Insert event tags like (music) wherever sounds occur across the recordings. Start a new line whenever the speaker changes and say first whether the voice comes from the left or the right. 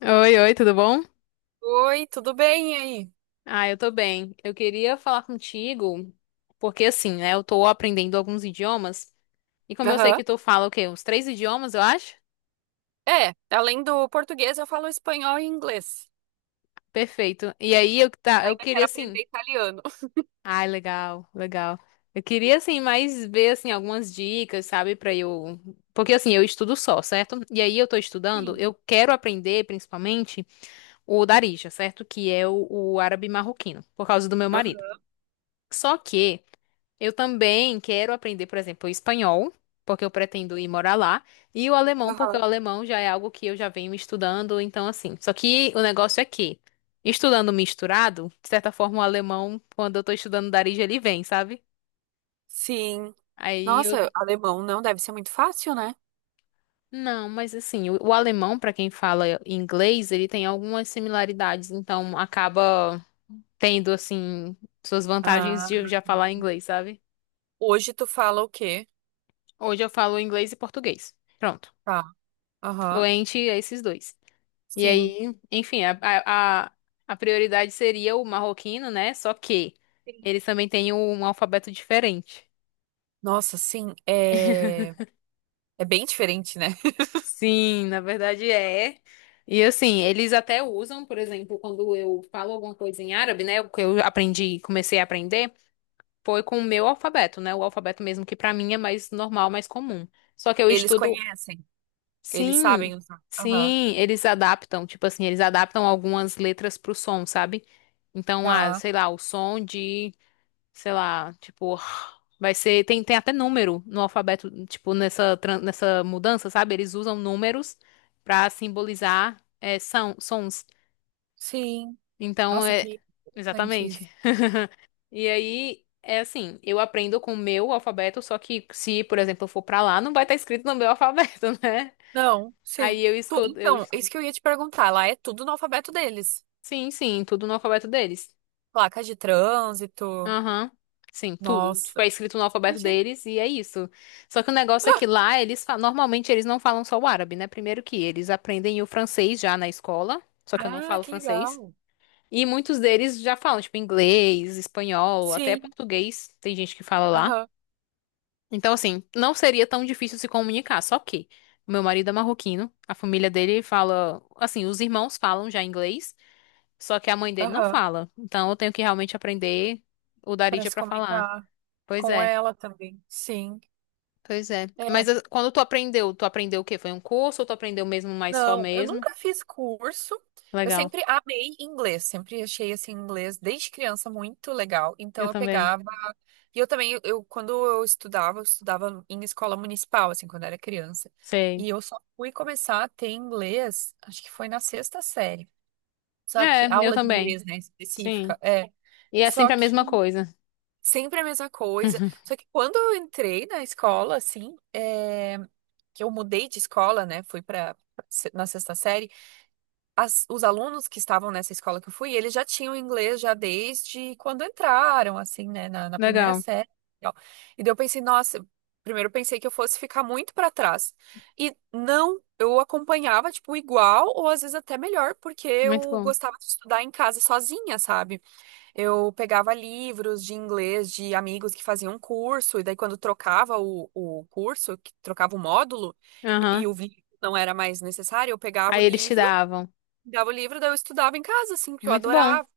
left: Oi, oi, tudo bom?
right: Oi, tudo bem e aí?
left: Ah, eu tô bem. Eu queria falar contigo, porque assim, né, eu tô aprendendo alguns idiomas, e como eu sei
right: Aham.
left: que tu fala o quê? Uns três idiomas, eu acho?
right: É, além do português, eu falo espanhol e inglês.
left: Perfeito. E aí
right: Mas
left: eu
right: ainda
left: queria
right: quero
left: assim.
right: aprender italiano. (laughs)
left: Ai, legal, legal. Eu queria assim mais ver assim algumas dicas, sabe, pra eu, porque assim, eu estudo só, certo? E aí eu tô estudando,
right: Sim.
left: eu quero aprender principalmente o Darija, certo? Que é o árabe marroquino, por causa do meu marido.
right: Aham.
left: Só que eu também quero aprender, por exemplo, o espanhol, porque eu pretendo ir morar lá, e o alemão, porque o
right: Aham.
left: alemão já é algo que eu já venho estudando, então assim. Só que o negócio é que, estudando misturado, de certa forma o alemão, quando eu tô estudando Darija, ele vem, sabe?
right: Sim.
left: Aí eu.
right: Nossa, alemão não deve ser muito fácil, né?
left: Não, mas assim, o alemão, pra quem fala inglês, ele tem algumas similaridades, então acaba tendo, assim, suas vantagens de eu
right: Ah.
left: já falar inglês, sabe?
right: Hoje tu fala o quê?
left: Hoje eu falo inglês e português. Pronto.
right: Tá. Aham.
left: Fluente a esses dois. E
right: Sim.
left: aí, enfim, a prioridade seria o marroquino, né? Só que
right: Sim.
left: eles também têm um alfabeto diferente.
right: Nossa, sim. É bem diferente, né? (laughs)
left: Sim, na verdade é. E assim, eles até usam, por exemplo, quando eu falo alguma coisa em árabe, né? O que eu aprendi, comecei a aprender, foi com o meu alfabeto, né? O alfabeto mesmo que pra mim é mais normal, mais comum. Só que eu
right: Eles
left: estudo.
right: conhecem. Eles
left: Sim,
right: sabem usar. Aham.
left: sim, eles adaptam. Tipo assim, eles adaptam algumas letras pro som, sabe? Então, ah,
right: Tá.
left: sei lá, o som de. Sei lá, tipo, vai ser, tem, tem até número no alfabeto, tipo, nessa, nessa mudança, sabe? Eles usam números pra simbolizar é, são, sons.
right: Sim.
left: Então,
right: Nossa,
left: é,
right: que importante.
left: exatamente. E aí, é assim, eu aprendo com o meu alfabeto, só que se, por exemplo, eu for pra lá, não vai estar escrito no meu (laughs) alfabeto, né?
right: Não, sim.
left: Aí eu
right: Tu-
left: escuto, eu
right: então,
left: estudo.
right: isso que eu ia te perguntar. Lá é tudo no alfabeto deles.
left: Sim, sim, tudo no alfabeto deles.
right: Placa de trânsito.
left: Aham. Sim, tudo. Tipo, é
right: Nossa.
left: escrito no alfabeto
right: Imagina.
left: deles e é isso. Só que o negócio é que lá eles normalmente eles não falam só o árabe, né? Primeiro que eles aprendem o francês já na escola, só que eu não
right: Ah,
left: falo
right: que
left: francês.
right: legal.
left: E muitos deles já falam, tipo, inglês, espanhol, até
right: Sim.
left: português, tem gente que fala lá.
right: Aham.
left: Então, assim, não seria tão difícil se comunicar, só que o meu marido é marroquino, a família dele fala, assim, os irmãos falam já inglês, só que a mãe dele não
right: Aham.
left: fala. Então, eu tenho que realmente aprender o
right: Para
left: Darija
right: se
left: pra falar.
right: comunicar
left: Pois
right: com
left: é,
right: ela também. Sim.
left: pois é.
right: É.
left: Mas quando tu aprendeu o quê? Foi um curso ou tu aprendeu mesmo mais só
right: Não, eu
left: mesmo?
right: nunca fiz curso. Eu
left: Legal.
right: sempre amei inglês, sempre achei assim inglês desde criança muito legal.
left: Eu
right: Então eu
left: também.
right: pegava, e eu também, eu, quando eu estudava em escola municipal assim quando era criança.
left: Sei.
right: E eu só fui começar a ter inglês, acho que foi na sexta série. Só
left: É,
right: que
left: eu
right: aula de
left: também.
right: inglês, né, específica,
left: Sim.
right: é.
left: E é
right: Só
left: sempre a mesma
right: que
left: coisa.
right: sempre a mesma coisa.
left: (laughs)
right: Só que quando eu entrei na escola, assim, é, que eu mudei de escola, né, fui para na sexta série, os alunos que estavam nessa escola que eu fui, eles já tinham inglês já desde quando entraram, assim, né, na primeira
left: Legal.
right: série. E tal. E daí eu pensei, nossa, primeiro eu pensei que eu fosse ficar muito para trás. E não, eu acompanhava, tipo, igual ou às vezes até melhor, porque
left: Muito
right: eu
left: bom.
right: gostava de estudar em casa sozinha, sabe? Eu pegava livros de inglês de amigos que faziam curso, e daí quando trocava o curso, que trocava o módulo,
left: Aham.
right: e o vídeo não era mais necessário, eu pegava o
left: Aí eles te
right: livro.
left: davam.
right: Dava o livro, daí eu estudava em casa, assim, porque eu
left: Muito bom.
right: adorava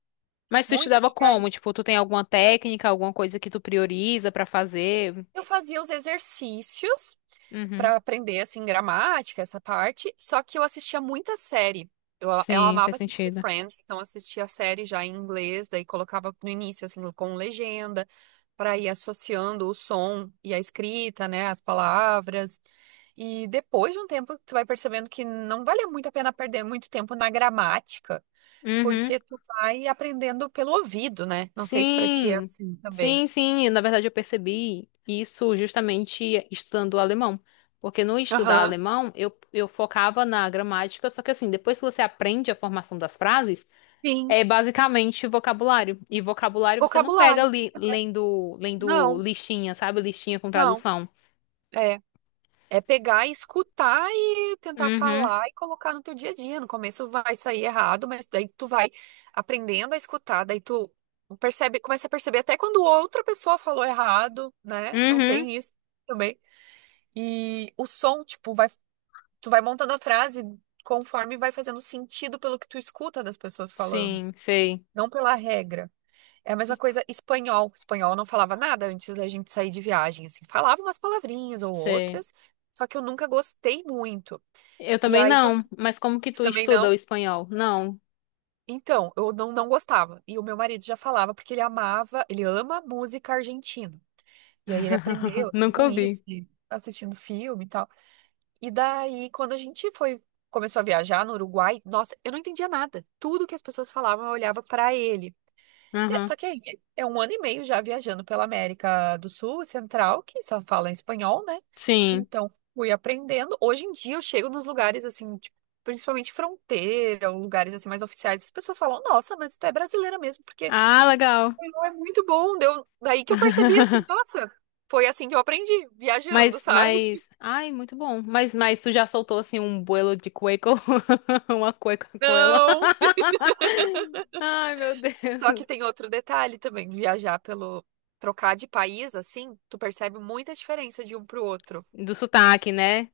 left: Mas tu
right: muito.
left: estudava
right: E aí
left: como? Tipo, tu tem alguma técnica, alguma coisa que tu prioriza pra fazer?
right: eu fazia os exercícios
left: Uhum.
right: pra aprender, assim, gramática, essa parte. Só que eu assistia muita série. Eu
left: Sim,
right: amava
left: faz
right: assistir
left: sentido.
right: Friends, então assistia a série já em inglês, daí colocava no início, assim, com legenda, pra ir associando o som e a escrita, né, as palavras. E depois de um tempo, tu vai percebendo que não vale muito a pena perder muito tempo na gramática.
left: Uhum.
right: Porque tu vai aprendendo pelo ouvido, né? Não sei se pra ti é
left: Sim,
right: assim também.
left: sim, sim. Na verdade, eu percebi isso justamente estudando o alemão. Porque no estudar
right: Aham.
left: alemão, eu focava na gramática, só que assim, depois que você aprende a formação das frases,
right: Sim.
left: é basicamente vocabulário. E vocabulário você não pega
right: Vocabulário.
left: ali
right: É.
left: lendo, lendo
right: Não,
left: listinha, sabe? Listinha com
right: não.
left: tradução.
right: É. É pegar e escutar e tentar
left: Uhum,
right: falar e colocar no teu dia a dia. No começo vai sair errado, mas daí tu vai aprendendo a escutar, daí tu percebe, começa a perceber até quando outra pessoa falou errado, né? Não
left: uhum.
right: tem isso também. E o som, tipo, vai, tu vai montando a frase conforme vai fazendo sentido pelo que tu escuta das pessoas falando.
left: Sim, sei,
right: Não pela regra. É a mesma coisa espanhol. Espanhol eu não falava nada antes da gente sair de viagem, assim, falava umas palavrinhas ou
left: sei.
right: outras, só que eu nunca gostei muito.
left: Eu
right: E
left: também
right: aí quando
left: não, mas como que tu
right: também
left: estuda
right: não,
left: o espanhol? Não,
right: então, eu não gostava. E o meu marido já falava porque ele amava, ele ama música argentina. E aí ele aprendeu
left: (laughs)
right: assim
left: nunca
right: com isso,
left: ouvi.
right: e assistindo filme e tal. E daí quando a gente foi começou a viajar no Uruguai, nossa, eu não entendia nada. Tudo que as pessoas falavam, eu olhava pra ele. É,
left: Uhum,
right: só que aí é um ano e meio já viajando pela América do Sul e Central, que só fala espanhol, né?
left: sim.
right: Então, fui aprendendo. Hoje em dia eu chego nos lugares assim, tipo, principalmente fronteira, ou lugares assim mais oficiais, as pessoas falam: "Nossa, mas tu é brasileira mesmo, porque
left: Ah, legal.
right: o espanhol é muito bom". Deu daí que eu percebi assim,
left: (laughs)
right: nossa, foi assim que eu aprendi, viajando, sabe?
left: Ai, muito bom. Mas tu já soltou assim um buelo de cueco, (laughs) uma cueca com ela.
right: Não.
left: (laughs) Ai, meu Deus.
right: Só que tem outro detalhe também, viajar pelo trocar de país assim, tu percebe muita diferença de um pro outro.
left: Do sotaque, né?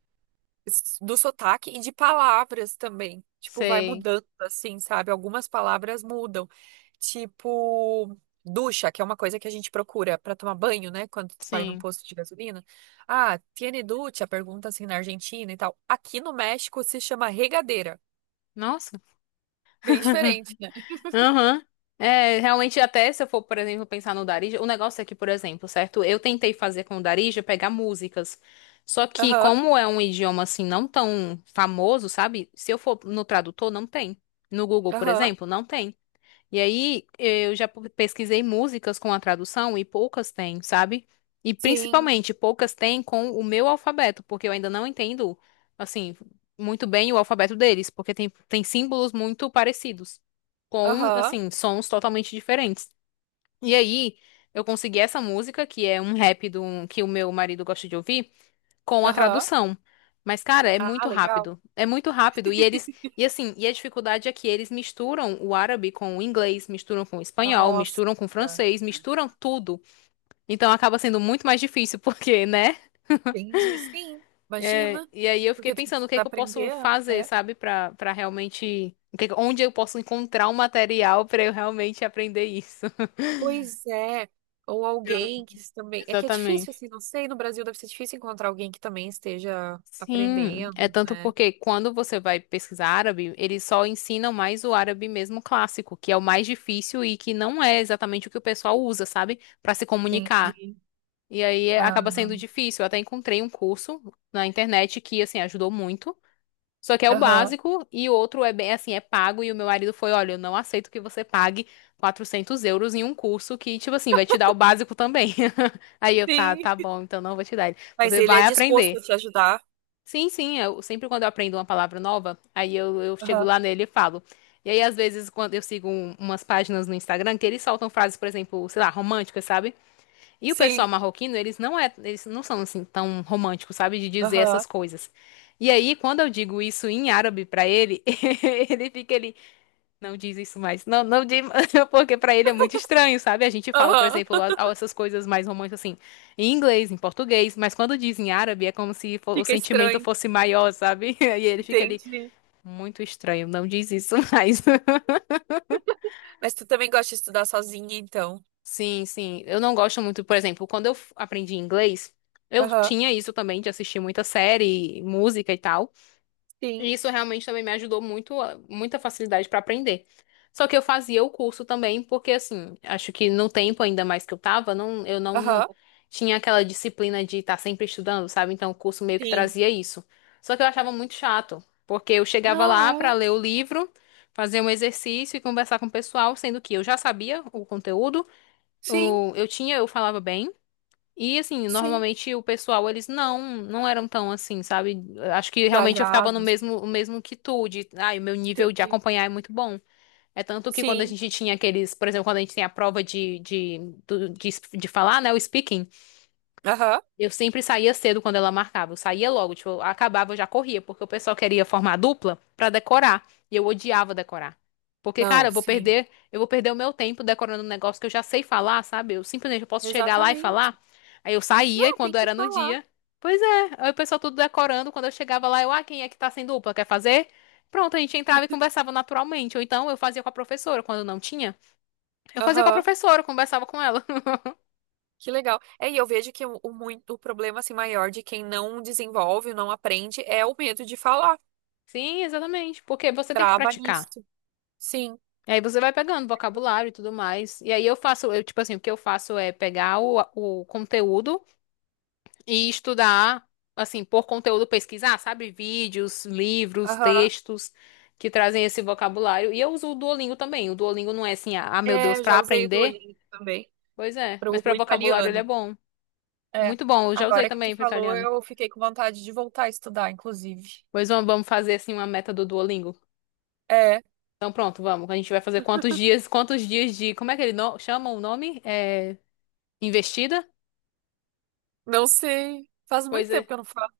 right: Do sotaque e de palavras também. Tipo, vai
left: Sei.
right: mudando, assim, sabe? Algumas palavras mudam. Tipo, ducha, que é uma coisa que a gente procura pra tomar banho, né? Quando tu vai num
left: Sim.
right: posto de gasolina. Ah, tiene ducha? Pergunta assim na Argentina e tal. Aqui no México se chama regadeira.
left: Nossa.
right: Bem
left: (laughs)
right: diferente, né?
left: Aham. É, realmente, até se eu for, por exemplo, pensar no Darija, o negócio é que, por exemplo, certo? Eu tentei fazer com o Darija pegar músicas. Só que,
right: Aham,
left: como é um idioma assim não tão famoso, sabe? Se eu for no tradutor, não tem. No Google, por
right: aham,
left: exemplo, não tem. E aí, eu já pesquisei músicas com a tradução e poucas têm, sabe? E
right: sim,
left: principalmente, poucas têm com o meu alfabeto, porque eu ainda não entendo, assim, muito bem o alfabeto deles, porque tem símbolos muito parecidos, com,
right: aham,
left: assim, sons totalmente diferentes. E aí, eu consegui essa música, que é um rap que o meu marido gosta de ouvir com a
right: aham.
left: tradução. Mas, cara, é
right: Ah,
left: muito
right: legal.
left: rápido. É muito rápido. E eles. E assim, e a dificuldade é que eles misturam o árabe com o inglês, misturam com o espanhol,
right: Nossa,
left: misturam com o francês, misturam tudo. Então acaba sendo muito mais difícil, (laughs) porque, né?
right: entendi, sim.
left: É,
right: Imagina,
left: e aí eu fiquei
right: porque tu
left: pensando o que é
right: precisa
left: que eu posso
right: aprender.
left: fazer,
right: É.
left: sabe, pra realmente. O que onde eu posso encontrar um material pra eu realmente aprender isso. (laughs)
right: Pois é, ou alguém que também. É que é difícil,
left: Exatamente.
right: assim, não sei, no Brasil deve ser difícil encontrar alguém que também esteja
left: Sim,
right: aprendendo,
left: é tanto
right: né?
left: porque quando você vai pesquisar árabe, eles só ensinam mais o árabe mesmo clássico, que é o mais difícil e que não é exatamente o que o pessoal usa, sabe? Pra se comunicar.
right: Entendi.
left: E aí
right: Ah,
left: acaba sendo difícil. Eu até encontrei um curso na internet que, assim, ajudou muito. Só que é o
right: aham.
left: básico e o outro é bem, assim, é pago. E o meu marido foi: olha, eu não aceito que você pague €400 em um curso que, tipo assim, vai te dar o básico também. (laughs) Aí eu, tá,
right: Sim.
left: tá bom, então não vou te dar.
right: Mas
left: Você
right: ele é
left: vai
right: disposto a
left: aprender.
right: te ajudar.
left: Sim, sim, eu sempre quando eu aprendo uma palavra nova, aí eu chego
right: Aham.
left: lá nele e falo. E aí, às vezes, quando eu sigo umas páginas no Instagram que eles soltam frases, por exemplo, sei lá, românticas, sabe? E o pessoal
right: Sim.
left: marroquino, eles não são assim tão românticos, sabe, de dizer
right: Aham.
left: essas coisas. E aí, quando eu digo isso em árabe pra ele, (laughs) ele não diz isso mais. Não, não diz, (laughs) porque pra ele é muito estranho, sabe? A gente fala, por
right: Aham.
left: exemplo,
right: (laughs)
left: essas coisas mais românticas assim, em inglês, em português, mas quando diz em árabe é como se o
right: Fica
left: sentimento
right: estranho.
left: fosse maior, sabe? (laughs) E ele fica ali,
right: Entendi.
left: muito estranho, não diz isso mais. (laughs)
right: Mas tu também gosta de estudar sozinha, então?
left: Sim, sim. Eu não gosto muito, por exemplo, quando eu aprendi inglês, eu
right: Aham.
left: tinha isso também de assistir muita série, música e tal.
right: Sim.
left: E isso realmente também me ajudou muito, muita facilidade para aprender. Só que eu fazia o curso também, porque assim, acho que no tempo ainda mais que eu tava, não, eu não
right: Aham.
left: tinha aquela disciplina de estar sempre estudando, sabe? Então o curso meio que
right: Sim.
left: trazia isso. Só que eu achava muito chato, porque eu chegava
right: Não
left: lá para
right: é?
left: ler o livro, fazer um exercício e conversar com o pessoal, sendo que eu já sabia o conteúdo,
right: Sim,
left: eu tinha, eu falava bem. E assim,
right: sim.
left: normalmente o pessoal, eles não, não eram tão assim, sabe? Acho que realmente eu ficava no
right: Engajados.
left: mesmo, o mesmo que tu, de, ai, o meu nível de
right: Entendi.
left: acompanhar é muito bom. É tanto que quando a
right: Sim.
left: gente tinha aqueles, por exemplo, quando a gente tem a prova de falar, né, o speaking,
right: Aham.
left: eu sempre saía cedo quando ela marcava. Eu saía logo, tipo, eu acabava, eu já corria, porque o pessoal queria formar dupla pra decorar. E eu odiava decorar. Porque, cara,
right: Não, sim.
left: eu vou perder o meu tempo decorando um negócio que eu já sei falar, sabe? Eu posso chegar lá e
right: Exatamente.
left: falar. Aí eu saía e
right: Não, tem
left: quando
right: que
left: era no
right: falar.
left: dia, pois é, aí o pessoal tudo decorando, quando eu chegava lá, eu, ah, quem é que tá sem dupla, quer fazer? Pronto, a gente entrava e conversava naturalmente. Ou então eu fazia com a professora, quando não tinha. Eu fazia com a
right: Aham,
left: professora, conversava com ela.
right: que legal. É, e eu vejo que o problema, assim, maior de quem não desenvolve, não aprende, é o medo de falar.
left: (laughs) Sim, exatamente. Porque você tem que
right: Trava
left: praticar.
right: nisso. Sim,
left: E aí você vai pegando vocabulário e tudo mais. E aí eu faço, eu, tipo assim, o que eu faço é pegar o conteúdo e estudar, assim, por conteúdo pesquisar, sabe? Vídeos, livros,
right: aham.
left: textos que trazem esse vocabulário. E eu uso o Duolingo também. O Duolingo não é assim, ah, ah, meu
right: É,
left: Deus,
right: eu
left: pra
right: já usei o
left: aprender?
right: Duolingo também,
left: Pois é,
right: para
left: mas pra
right: o
left: vocabulário ele é
right: italiano.
left: bom.
right: É.
left: Muito bom, eu já usei
right: Agora que tu
left: também pro
right: falou,
left: italiano.
right: eu fiquei com vontade de voltar a estudar, inclusive.
left: Pois vamos, vamos fazer assim uma meta do Duolingo.
right: É,
left: Então pronto, vamos. A gente vai fazer quantos dias de, como é que ele chama o nome? É, investida?
right: não sei. Faz muito
left: Pois
right: tempo
left: é.
right: que eu não falo.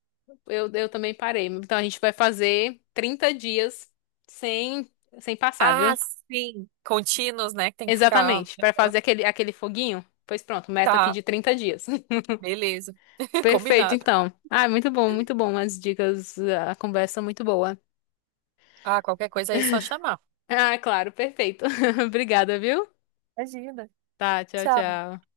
left: Eu também parei. Então a gente vai fazer 30 dias sem, sem passar,
right: Ah,
left: viu?
right: sim. Contínuos, né? Que tem que ficar.
left: Exatamente, para fazer aquele foguinho. Pois pronto, meta aqui
right: Tá,
left: de 30 dias.
right: beleza.
left: (laughs)
right: (laughs)
left: Perfeito,
right: Combinado.
left: então. Ah, muito bom as dicas, a conversa muito boa.
right: Ah, qualquer coisa aí é só chamar.
left: Ah, claro, perfeito. (laughs) Obrigada, viu?
right: Imagina.
left: Tá, tchau,
right: Tchau.
left: tchau.